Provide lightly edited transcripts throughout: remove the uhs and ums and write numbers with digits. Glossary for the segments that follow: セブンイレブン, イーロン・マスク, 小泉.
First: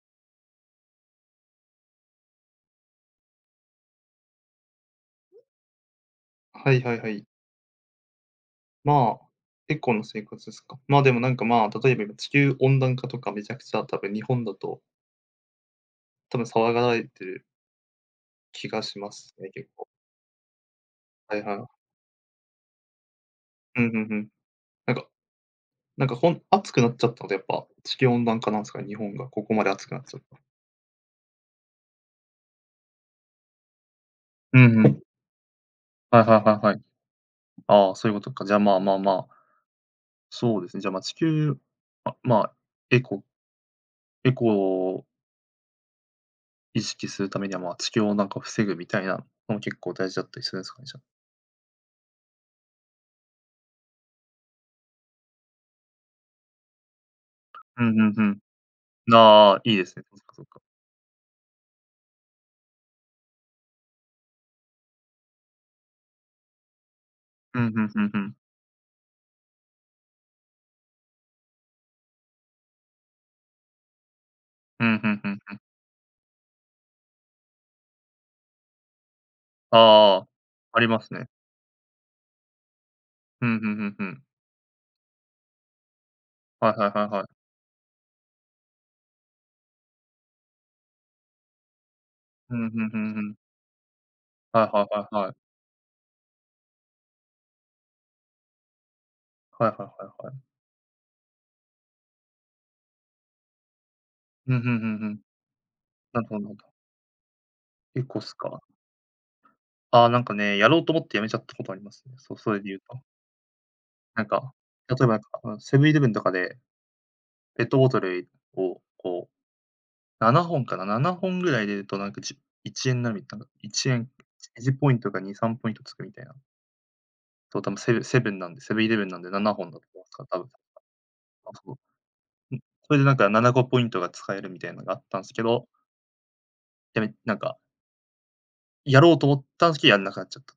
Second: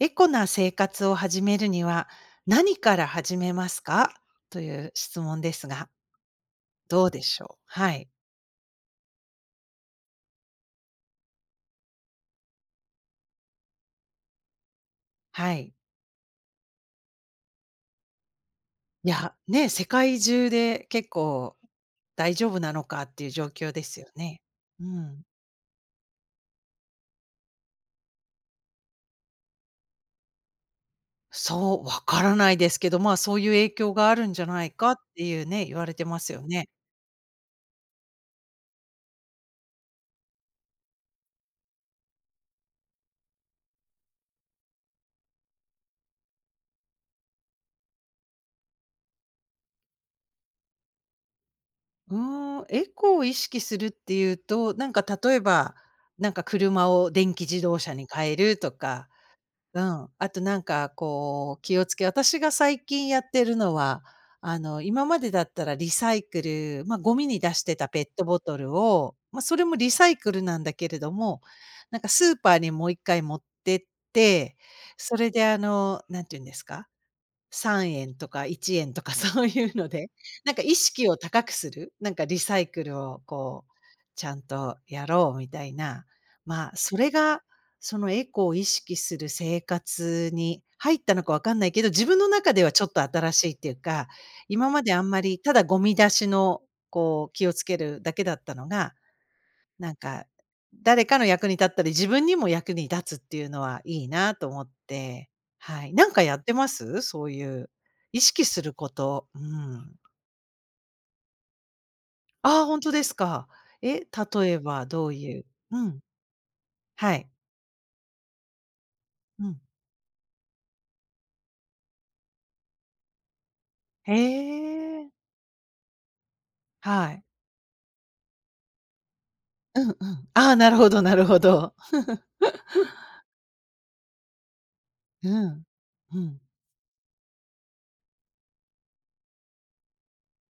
エコな生活を始めるには、何から始めますか？という質問ですが、はいはいどはうでい。しょう？はい。まあ、結構な生活ですか。まあ、でもなんか、まあ、例えば今地球温暖化とかめちゃくちゃ多分日本だと、はい。多分騒がれてる気がしいまや、すね、ね、結世構。界中で結はい構はい。大丈夫なのかっていう状況うでんうんうすよん。ね。うなんかん。なんか、暑くなっちゃったので、やっぱ地球温暖化なんですかね、日本がここまで暑くなっちゃった。そう、わからないですけど、まあ、そういう影響があるんじゃうないんうかっん。ていうね、言われてまはいすはよいはいね。はい。ああ、そういうことか。じゃあ、まあまあまあ、そうですね。じゃあ、ま、あ地球、あ、まあ、エコエコを意識するためには、まあ、地球温暖化を防ぐみたいなのも結構大事だったりするんですかね、じゃあ。うーん、エコを意識するっていうと、なんか例えば、なんか車を電気自動うんう車にんう変えん。るとか。ああ、いいうですね。ん。そっあかとそっなか。んかこう気をつけ私が最近やってるのは、あの、今までだったらリサイクル、ま、ゴミに出うしん、てふんたふペッんふトん。ボトルを、ま、それもリサイクルなんだけれども、なんかスーパーにもう1回持ってって、うん、ふそんふれんでふあん。の、なんて言うんですか？3円とか1円とか そういうので、ああ、なんか意ありま識すをね。高くする、なんかリサイクルをうん、こふう、んふんふん。ちゃんとやろうみたいな、はまいあ、はいそはいれはが、い。そのエコを意識する生活に入ったのかわかんないけど、自分の中うでん、はふちょっんふとんふ新ん。しいっていうか、は今いまはいであはんまいはりたい。だゴミ出しのこう気をつけるだけだったのが、はいはいなんはか、いはい。誰かの役に立ったり、自分にも役に立つっていうのはいいなとうん、思っふんふんふん。て、はい。なんなかるほやどっなてるほまど。す？そういう結構意っす識すか。ること。うん。ああ、なんかね、やろうと思ってやめちゃったことありますね。そう、それあであ、ほ言んうとでと。すか。え、なん例か、えば例えどばうなんか、いう。あの、セうブンイん、レブンとかではい。ペットボトルをこう、うん。7本かな、7本ぐらい入れるとなんか、1円になるみたいな。1円へポインえ、トか2、3ポイントつくみたいな。はい。そう、多分セブンイレブンなんで7本だうとんう思うんすかん。ら、多あ分。あ、なるほどなるほまあ、そど。う。うん。それでなんか7個ポイントが使えるみたいなのがあったんうすけん。ど、うん。やめなんか、やろうと思ったんすけど、やんなくなっちゃった。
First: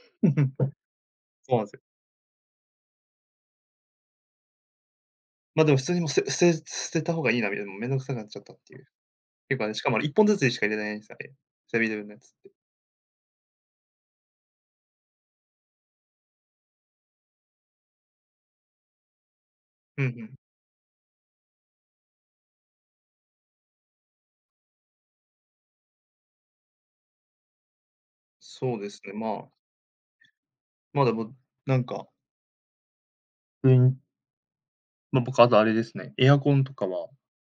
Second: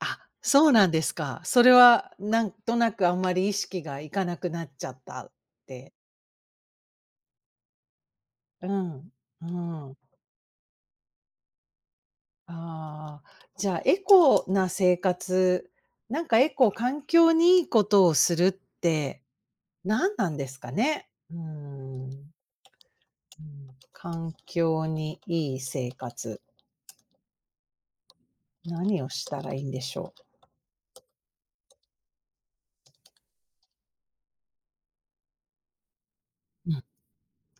あ、そうなんですか。そうそなんれすよ。はなんとなくあんまり意識がいかなくなっちゃったっま、でも普て。通にもう、す捨て捨てた方がいいなみたいな、もうめんどくさくなっちゃったっうていう。ん。うていうかね、しかん。もあれ1本ずつにしか入れないんすよね、セブンイレブンのやつって。ああ、じゃあ、エコな生活、なんかエコ環境にいいことをするってうんう何なん。んですかね？うーん、うん、環境にいい生活、そうで何すをね、したまあ、らいいんでしょま、でも、なんか、うん、ま、僕あとあれですね、エアコンう？うとん。かは。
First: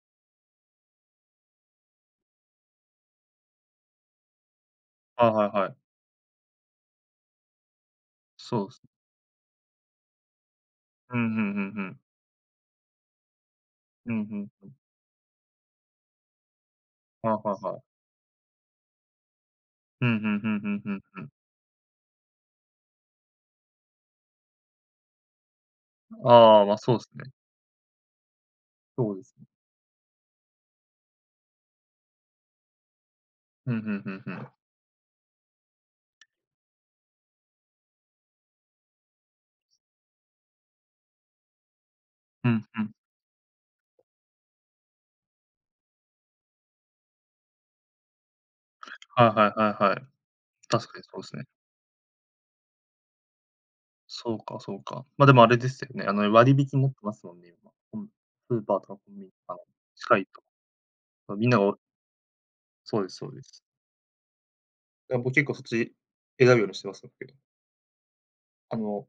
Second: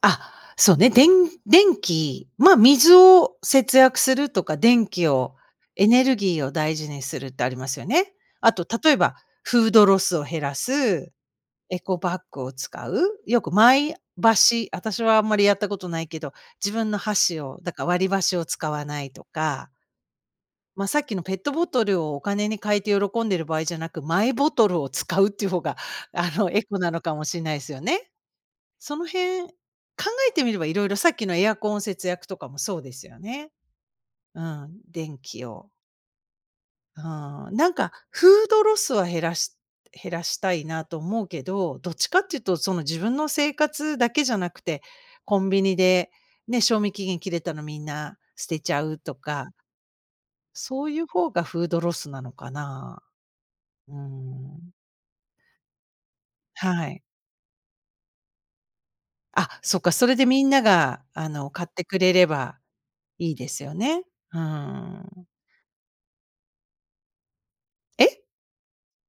あ、そうね、電気、ま、水を節約するとか、電気はいを、はいはい。エネルギーを大事にするってありますよね。あそとうす。例えばフードロスを減らす、うん、ふんふんエふコん。バッグを使う、よくマイうん、ふん。箸、私はあんまりやったことないけど、自分のはい箸はを、いだはい。から割り箸を使わないとか、うん、ふんふんふんまあ、ふさんっきふのん。ペットボトルをお金に変えて喜んでる場合じゃなく、マイボトルを使うっていう方が、あの、あエあ、コま、なそうのですかもね。しれないですよね。そのそうです辺、ね。考えてみればいろいろさっきのエアコン節約とかもそうですよね。うん、ふんふんふうん。ん、電気を、ああ、なんかフードロスは減らしたいなと思うけど、どっちかっていううとんそのうん。自分の生活だけじゃなくて、コンビニでね、賞味期限切れたのみんな捨てちゃうとはいはか、いはいはい。そ確ういかにうそうで方すがね。フードロスなのかな。うそうかん。そうか。ま、でもあれですよね、あの、割引にはなってい。ますもんね、今。うん。スーパーとかコンビニとあ、かのそっか、それ近でいとみこ、んながあま、みんの、なが買っおてくれればそうですそいういでですす。よね。うん。僕結構そっち選ぶようにしてますけど、え？あの、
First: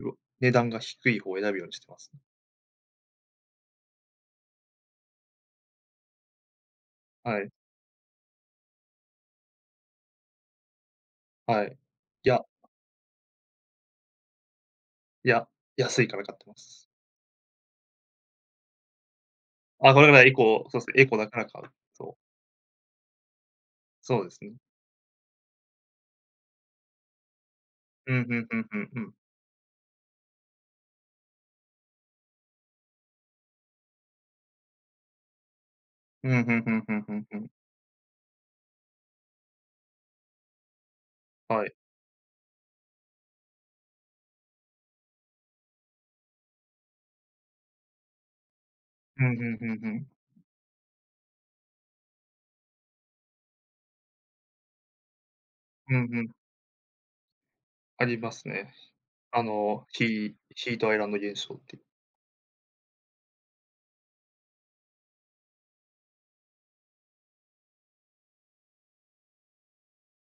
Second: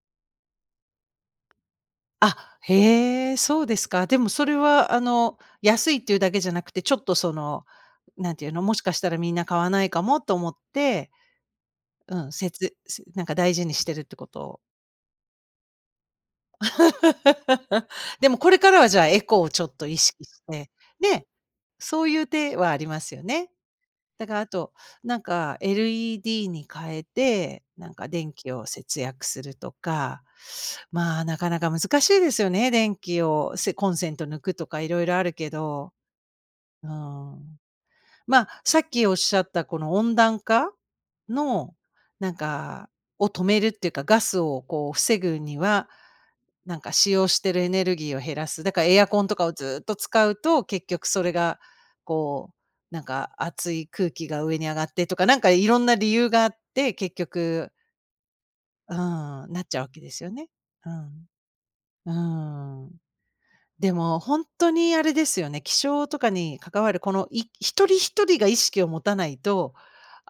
うお値段が低い方を選ぶようにしてます。あ、へえ、そうですか。でもそれはあの、安いっていうだけじゃなくて、ちょっとそはい、のなんていうの、もしかしたらみんな買わないかもと思って、はい。ういん、や、せつせなんか大事にしてるってことを。いや、安いから買ってます。でもこれからはじゃあエコをちょっとあ、意これが識エしコ、て、そうですね、エコね、だから買う。そうそう、いう手はありますよね。そうだでかすらあね。と、なんか LED に変えて、なんかうん、電ふん気ふんをふん、節うん。約するとか、まあ、なかなか難しいですよね、電気を、コンセント抜くとか色々あるけど、うん、ふんふんうーふんふんふん。ん。まあ、さっきおっしゃったこの温暖化はの、い。なんか、を止めるっていうか、ガスをこう防ぐには、なんか使用してるエネルギーを減らす。だからエアコうンん、うとかをんうんずっうとん。使うと、結局それが、こう、なんか熱い空気が上に上がってとか、なんかいろんうなん理う由ん。があって、結局、ありますね。うん、あなっちゃうの、わけヒですよーね。ヒートうアイランド現象って。ん。うーん。でも本当にあれですよね、気象とかに関わるこの、一人一人が意識を持たないと、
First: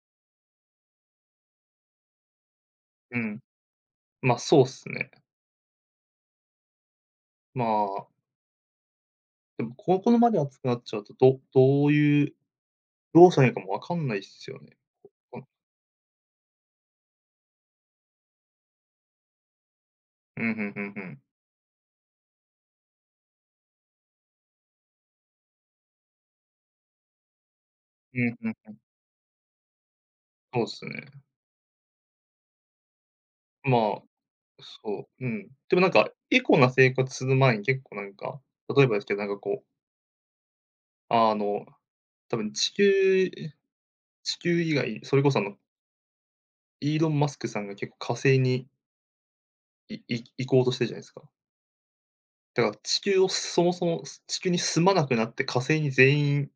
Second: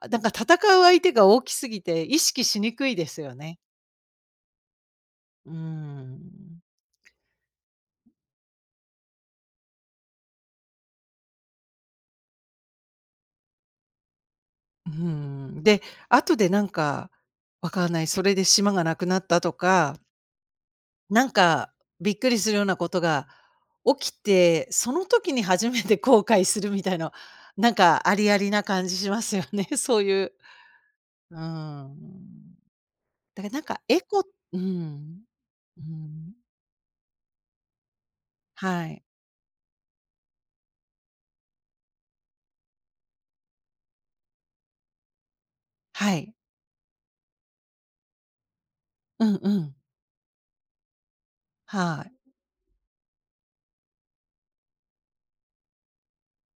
あ、なんか戦う相手が大きすぎて、意識しにくいでうすよん。ね。まあ、そうっすね。うーん。まあ、でもここのまで熱くなっちゃうと、どうしたらいいかもわかんないっすよね。うーうん。ん。で、後でなんか、わかんない、それで島がなくなったとか、うん、うんうんん。なんかびっくりするようなことが起きて、その時に初めて後悔するみたいな、なんかあうりあんりなうん。感じしますよね、そういう。そうっすね。うーん。だからなんかエまあ、コ。うそん。う、うん。でうもなんか、ん。エコな生活する前に結構なんか、例はえばでい。すけど、なんかこう、あの、多分地球以外、それこそあの、はい。イーロン・マスクさんが結構火星にうんうん。行こうとしてるじゃないですか。はい。だから地球をそもそも、地球に住まなくなって火星に全員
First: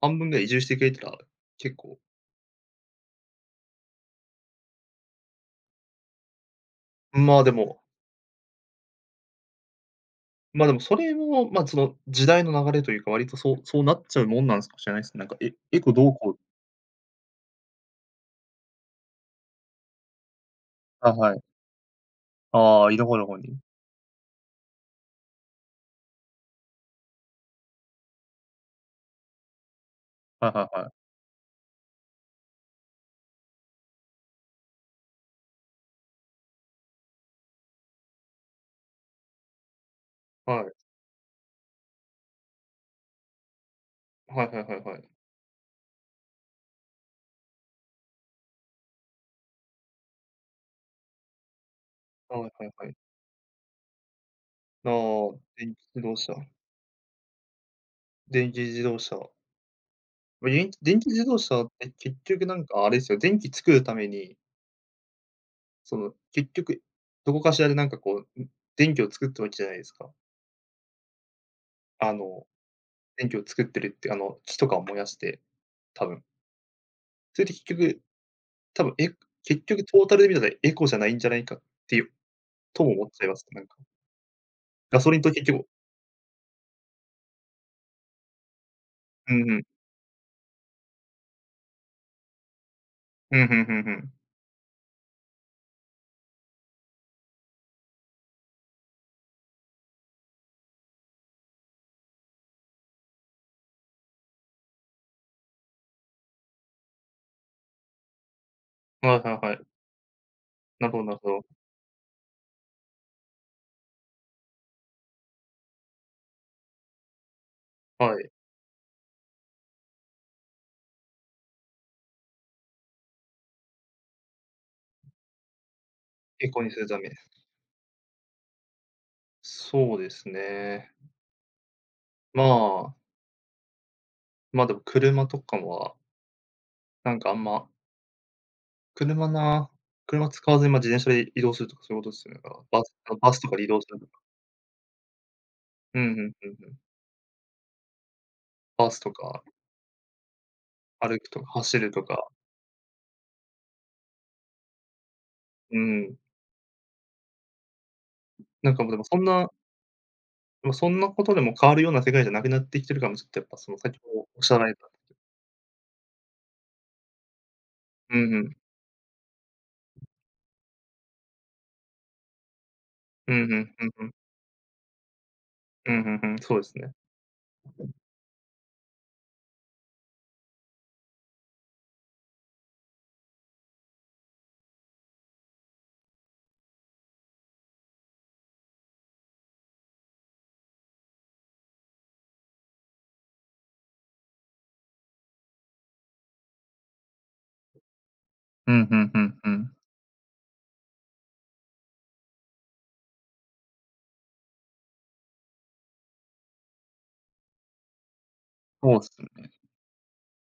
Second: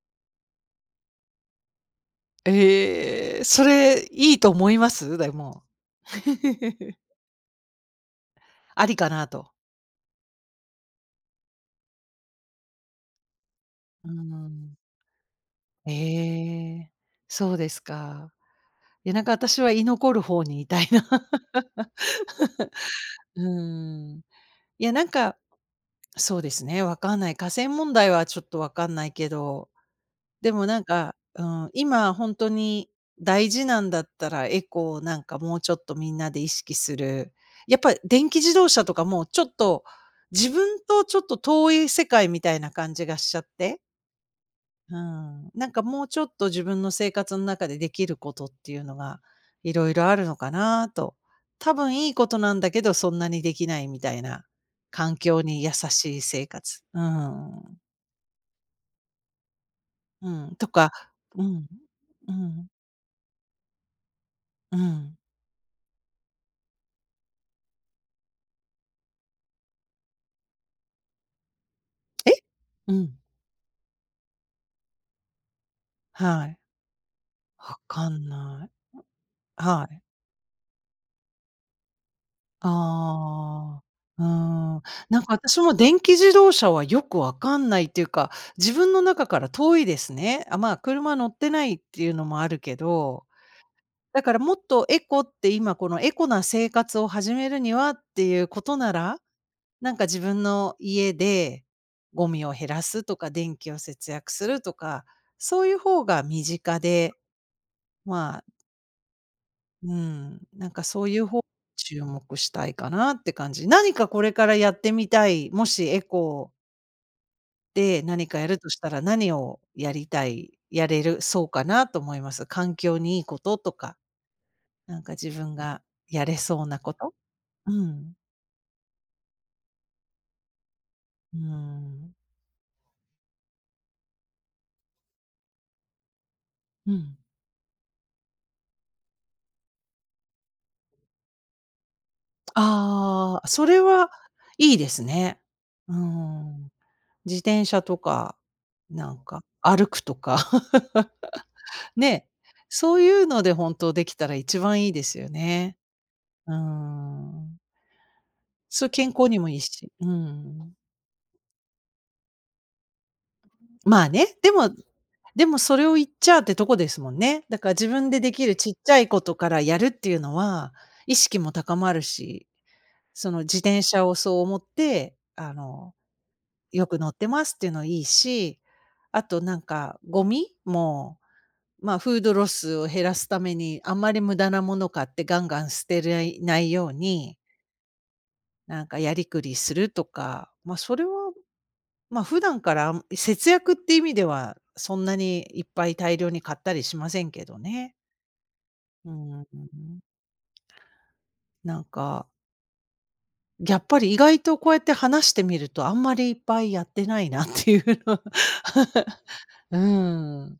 半分ぐらい移住してくれたら、結構、ええ、それいいと思います？でも。まあ、でもありかなと。まあ、でもそれも、ま、その時代の流れというか、割とそうそうなっうーちゃうもんなんすん。かもしれないですね、なんか、エコどうこう。ええ、そうですか。いや、なんか私は居残る方にいたいな。はいはい。ああ、いろは どこうに。ーん。いや、なんか、そうですね、わかんない。河川問題はちょっとわかんないけど、はでいもなんはいか、うん、今本当に大事なんだったら、エコをなんかもうちょっとみんなで意識する。やっぱ電気自動車とかもうちょっと、自はい。はい。分とちょっと遠い世界みたいな感じがしちゃって、はいはいはいうはい。ん、なんかもうちょっと自分の生活の中でできることっていうのが、いろいろあるのかなと。多分いいことはいなんはだいけはど、い。そんなにできないみたいな、あ環あ、境に優電気自し動い車。生活。うん、電気自動車。うま、ん、とか、電気自動う車ん、って結う局なんん、かあれですよ、電気作るために、うん。その、結局、どこかしらでなんかこう、ん、電気を作ってるわけじゃないですか。あえ？の、うん。電気を作ってるって、あの、木とかを燃やして、多分。はい。それで結わ局、かんない。多分、結局はトい。ータルで見たらエコじゃないんじゃないかっていうとも思っちゃいます、なんか。ああ、うーん。ガソリなんンとか結私局。も電気自動車はよくわかんないっていうか、自分の中うからんうん。遠いですね。あ、まあ、車乗ってないっていうのもあるけど、うん、ふんふんふん。だからもっとエコって今このエコな生活を始めるにはっていうことなら、なんか自分の家でゴミを減らすとか、電気を節約するとか、そういう方が身近で、まあ、はいはいはい。うん、なんかなるほそどうないるうほ方にど。注目したいかなって感じ。何かこれからやってみたい、もしエコでは何い。かやるとしたら何をやりたい、やれるそうかなと思います。環境にいいこととか、なんか自分がやれエコそうになするこため。と。うん。そうですね。うん。まあ、ま、でも車とかは、うなん。んか車な車使わずに、ま、自転車で移動するとか、そういうことですよね、だから。バスああ、とかでそ移れ動するとはか。いいですね。ううんうんうんうん。ん。自転車とか、バスなとんかか、歩くとか。歩くとか、走るとね、か、そういうので本当できたら一番いいですよね。うん。うーん。なんかそう、もう、でも健康にもいいし。うん。そんなことでも変わるような世界じゃなくなってきてる感も、ちょっとやっぱ、その、先まあほどね、おっでしゃらもれた。でもそれを言っちゃうってとこですもんね。だから自分うででんうきるん。ちっちゃいことからやるっていうのは、意識も高まるし、そうのんう自ん、転ふんふ車ん。をそう思って、あうの、ん、ふんふん、そうですよね。く乗ってますっていうのいいし、あとなんかゴミも、まあ、フードロスを減らすために、あんまり無駄なもの買ってガンガン捨てれいないように、なんかやりくりするとか、まあ、それは、まあ、普段から、節約って意味では、そんなにいっぱい大量に買ったりしませんけどね。うん、ふうんふんふん。ん。なんか、やっぱり意外とこうやって話してみると、あんまりいっぱいやってないなっていうの。 そうっすね。うん。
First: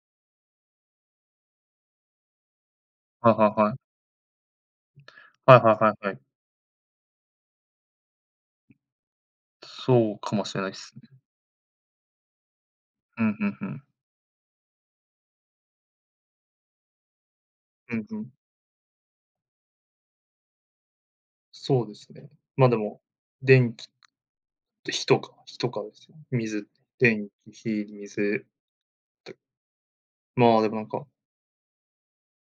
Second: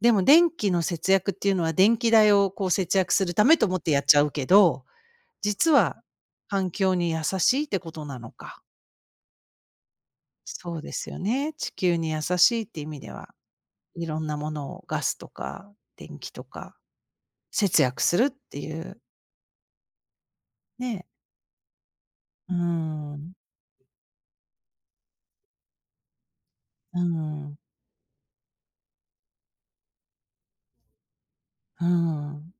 でも電気の節約っていうのは、電気代をこう節約すはるいたはめいとは思ってい。やっちゃうけど、はい実はいははいはい。環境に優しいってことなのか。そうかもしれないっそうですすね。よね。地球に優しいって意味でうは、ん、ふんふん。いろんなものをガスとか電気とか節う約ん、ふするっん。ていう、ね。そうですね。うーま、でも、ん、電火とか火とかですよ。水、う電気、ん、火、水、まあ、でもなんか、うん、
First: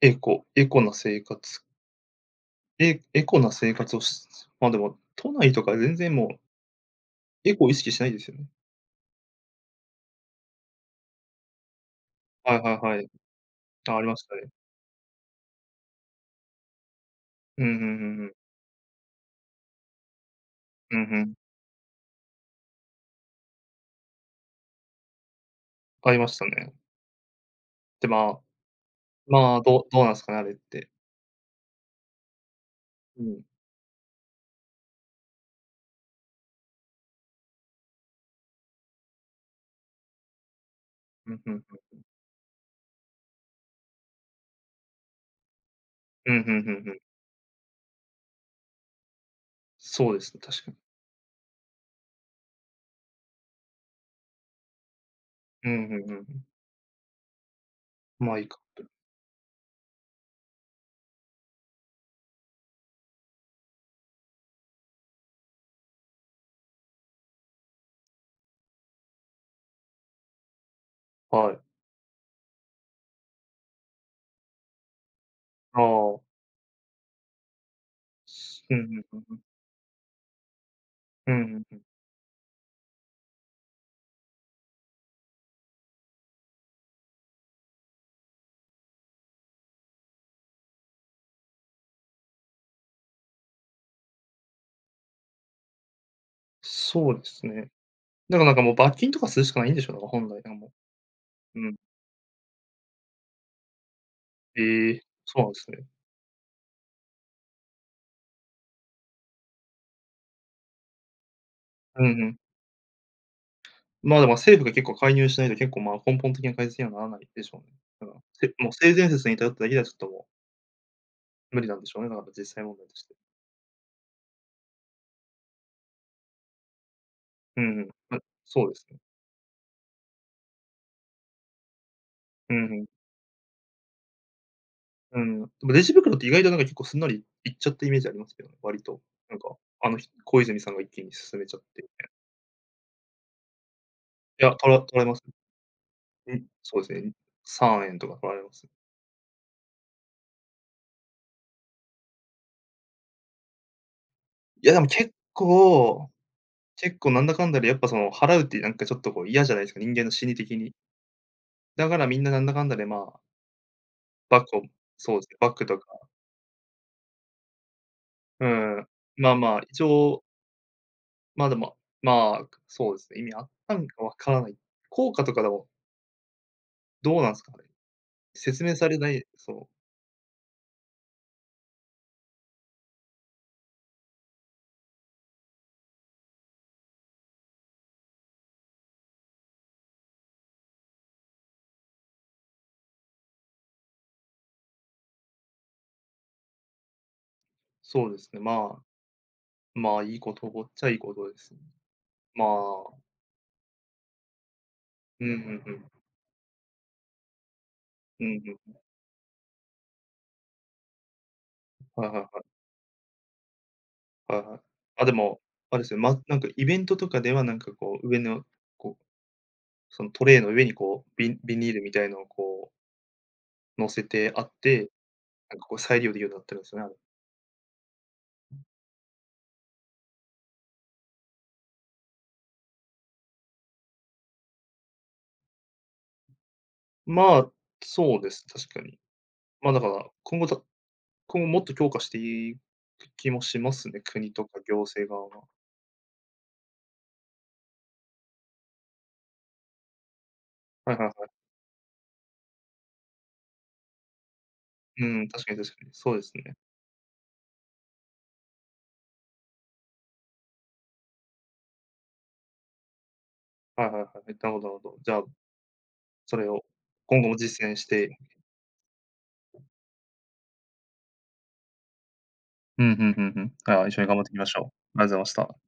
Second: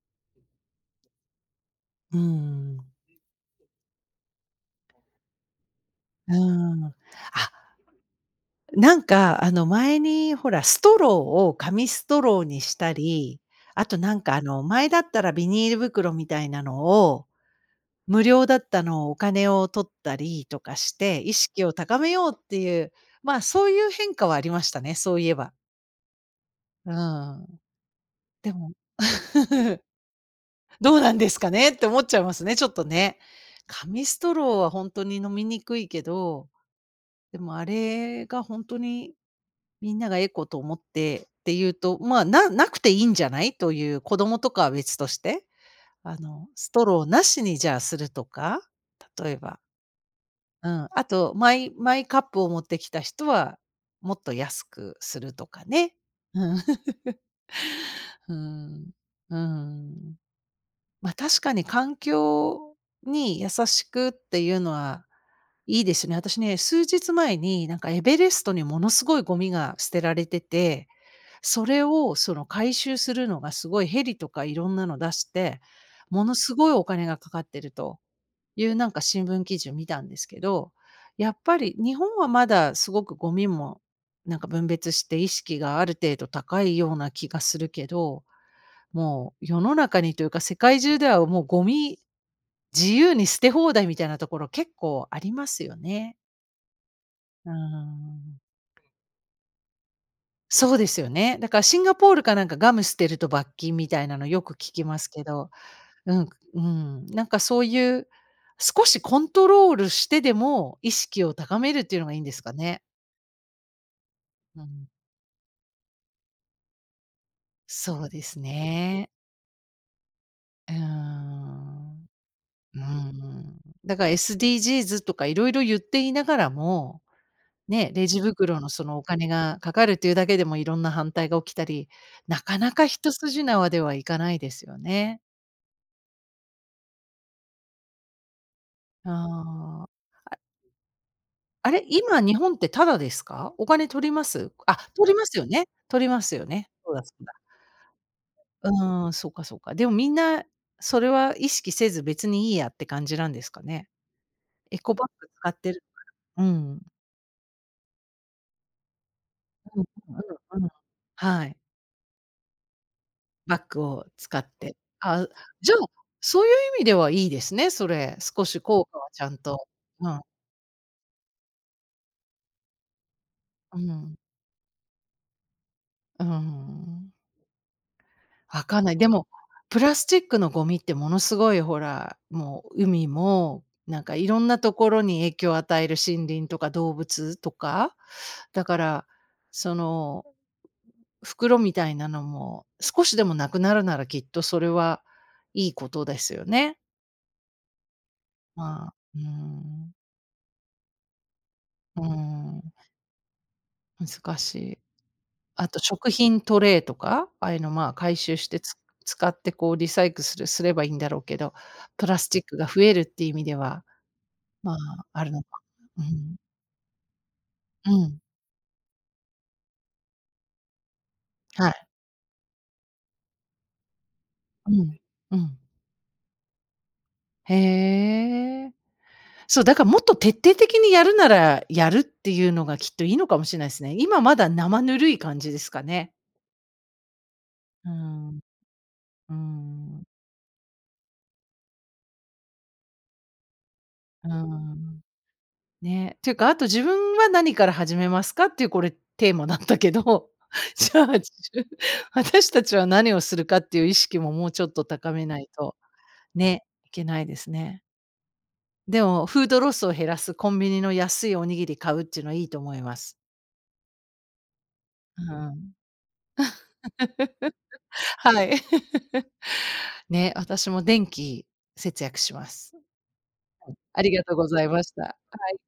エコエコな生活うん、エエコな生活をしまあ、でも、都内とか全然もうう、ん。あ、エコを意識しないですよね。なんかあの前にほら、ストローを紙ストローはにいはしいたはい。り、ああ、とありなまんしかたあね。の前だったらビニール袋みたいなのをうんうんうん無うん。料だったのをお金を取ったりとかしうんうて、意ん。識を高めようっていう、まあ、そういう変化はありましたね、そういえば。ありましたね。うん。で、まあでも、まあ、ど うどうなんですかね、あれって。どうなんですかねって思っちゃいますね、ちょっとね。うん。紙ストローは本当に飲みにくいけど、でもあれが本当に、みんながエコと思ってうん、っうてん。いうと、まあ、ななくていいんじゃないという、子供とかは別として、あうん、うんうの、んストうん。ローなしにじゃあするとか、例えば。そうですね、確うかに。ん、あとマイカップを持ってきた人は、もっと安くするとかうん、うね。んうん。 うまあ、いいか。ん。うん。うん。ま、確かに環境に優しくっていうのはいいですね。私ね、数日前になんかエベレストにものすごいゴミが捨てられてて、はそい。れをその回収するのがすごいヘリとかいろんなの出して、あもあ。のすごいお金がかかってると。いううん、うなんかんうん新うん。聞記事を見たんですけど、やうっん、ぱんうりん。日本はまだすごくゴミもなんか分別して意識がある程度高いような気がするけど、もう世の中にというか世界中ではもうゴミ自由に捨て放題みたいなところ結構ありますよね。そうですうーね。だん。からなんかもう罰金とかするしかないんでしょう、だから本来はもそうですよね。だかう。らうん。シンガポールかなんかガム捨てると罰金みたいなのよく聞きえまえ、すけそうなど、んですね。うん、うん、なんかそういう、少しコントロールしてでも意識を高めるっていううのんうがいいんでん。すかね。まあ、でもう政府が結ん。構介入しないと結構、まあ、根本的な改善にはならないでしょうね。そだうから、ですもう性善ね。説に頼っただけではちょっともうーう無理なんでしょうん。ね、だから実際問う題として。ん。だから SDGs とかいろいろ言っていながらも、うんうん。ね、レま、ジ袋そうのでそすのね。お金がかかるっていうだけでもいろんな反対が起きたり、なうんかなうかん。一筋縄ではいかないですようね。ん。でもレジ袋って意外となんか結構すんなりいっちゃったイメージありますけどね、割と。うなんか、ん。あの、小泉さんが一気に進めちゃっあれ、て。今日本ってタダですか？お金取りまいす？や、あ、取られ取ります。ますよね、取りますうよん、ね。そうそうでだ、すね。そうだ。3円とか取られます。うーん、そうか、そうか。でもみんな、それは意識せず別にいいやって感じなんですかね？いや、エでもコバッ結グ使ってる、構うん。結構なんだかんだでやっぱその、払うってなんかちょっとこう嫌じゃないですか、うん人間のう心理的んうんうん。に。はい。だからみんななんだかんだで、まあ、バッグを使バッっグを、て。そうであ、すね、バッグじゃあ、とか、そういう意味ではいいですね、それ。少うし効ん、果はちゃまあんまあ、と。一うん、応、ま、でも、まあ、そうですね、意味あったうんかわん、からない。効果とかでもうーん。どうなんですかね？説わ明かんさない。れでない、も、そう、プラスチックのゴミってものすごいほら、もう海も、なんかいろんなところに影響を与える森林とか動物とか、だから、その、袋みたいなのも少しでもなくなるならきっとそれはいいことですよね。そうですね、まあ、まあ、うーん、まあ、いいことっちゃいいことですね。うーまん、あ、難しい。うんうんあうとん。食品トレイとか、ああいうの、まあ、回う収んしてうん。使ってこうリサイクルすればいいんだろうけど、プはいはラいスチッはクが増えるっていう意味では、い、はいはい。まあ、あ、であるも、のか。あれですよ、うま、ん。なんかイベントとかではなんかうこう、上ん。のこう、そのトレイの上にこう、ビビはニールい。みたいのをこう乗せてあっうて、ん。うなん。んかこう再利用できるようになってるんですよね、あれ。へえ。そう、だからもっと徹底的にやるなら、やるっていうのがきっといいのかもしれないですね。今まだ生ぬるい感じですかね。まあ、うそうでん。す、確かに。うまあ、だかん。ら今後もっと強化していく気もしますね、う国とか行ん。政側は。ね。っていうか、あと自分は何から始めますかっていうこれテーマだったけど、はいじゃはいはあ、い。ゅ私たちは何をするかっていう意識ももうちょっとう高めん、な確いかにと、確かに、そうですね。ね、いけないですね。でも、フードロスを減らすコンビニの安いおにぎり買うっていうのはいいと思います。はいはいはい。なるほどなるほど。じゃうあ、ん。それを今後も実践し て、はい。ね、私も電気節約します。うん、ふんふんふん。ああ、一あ緒にり頑が張ってというきごましざいょましう。た。ありがとうはございました。い。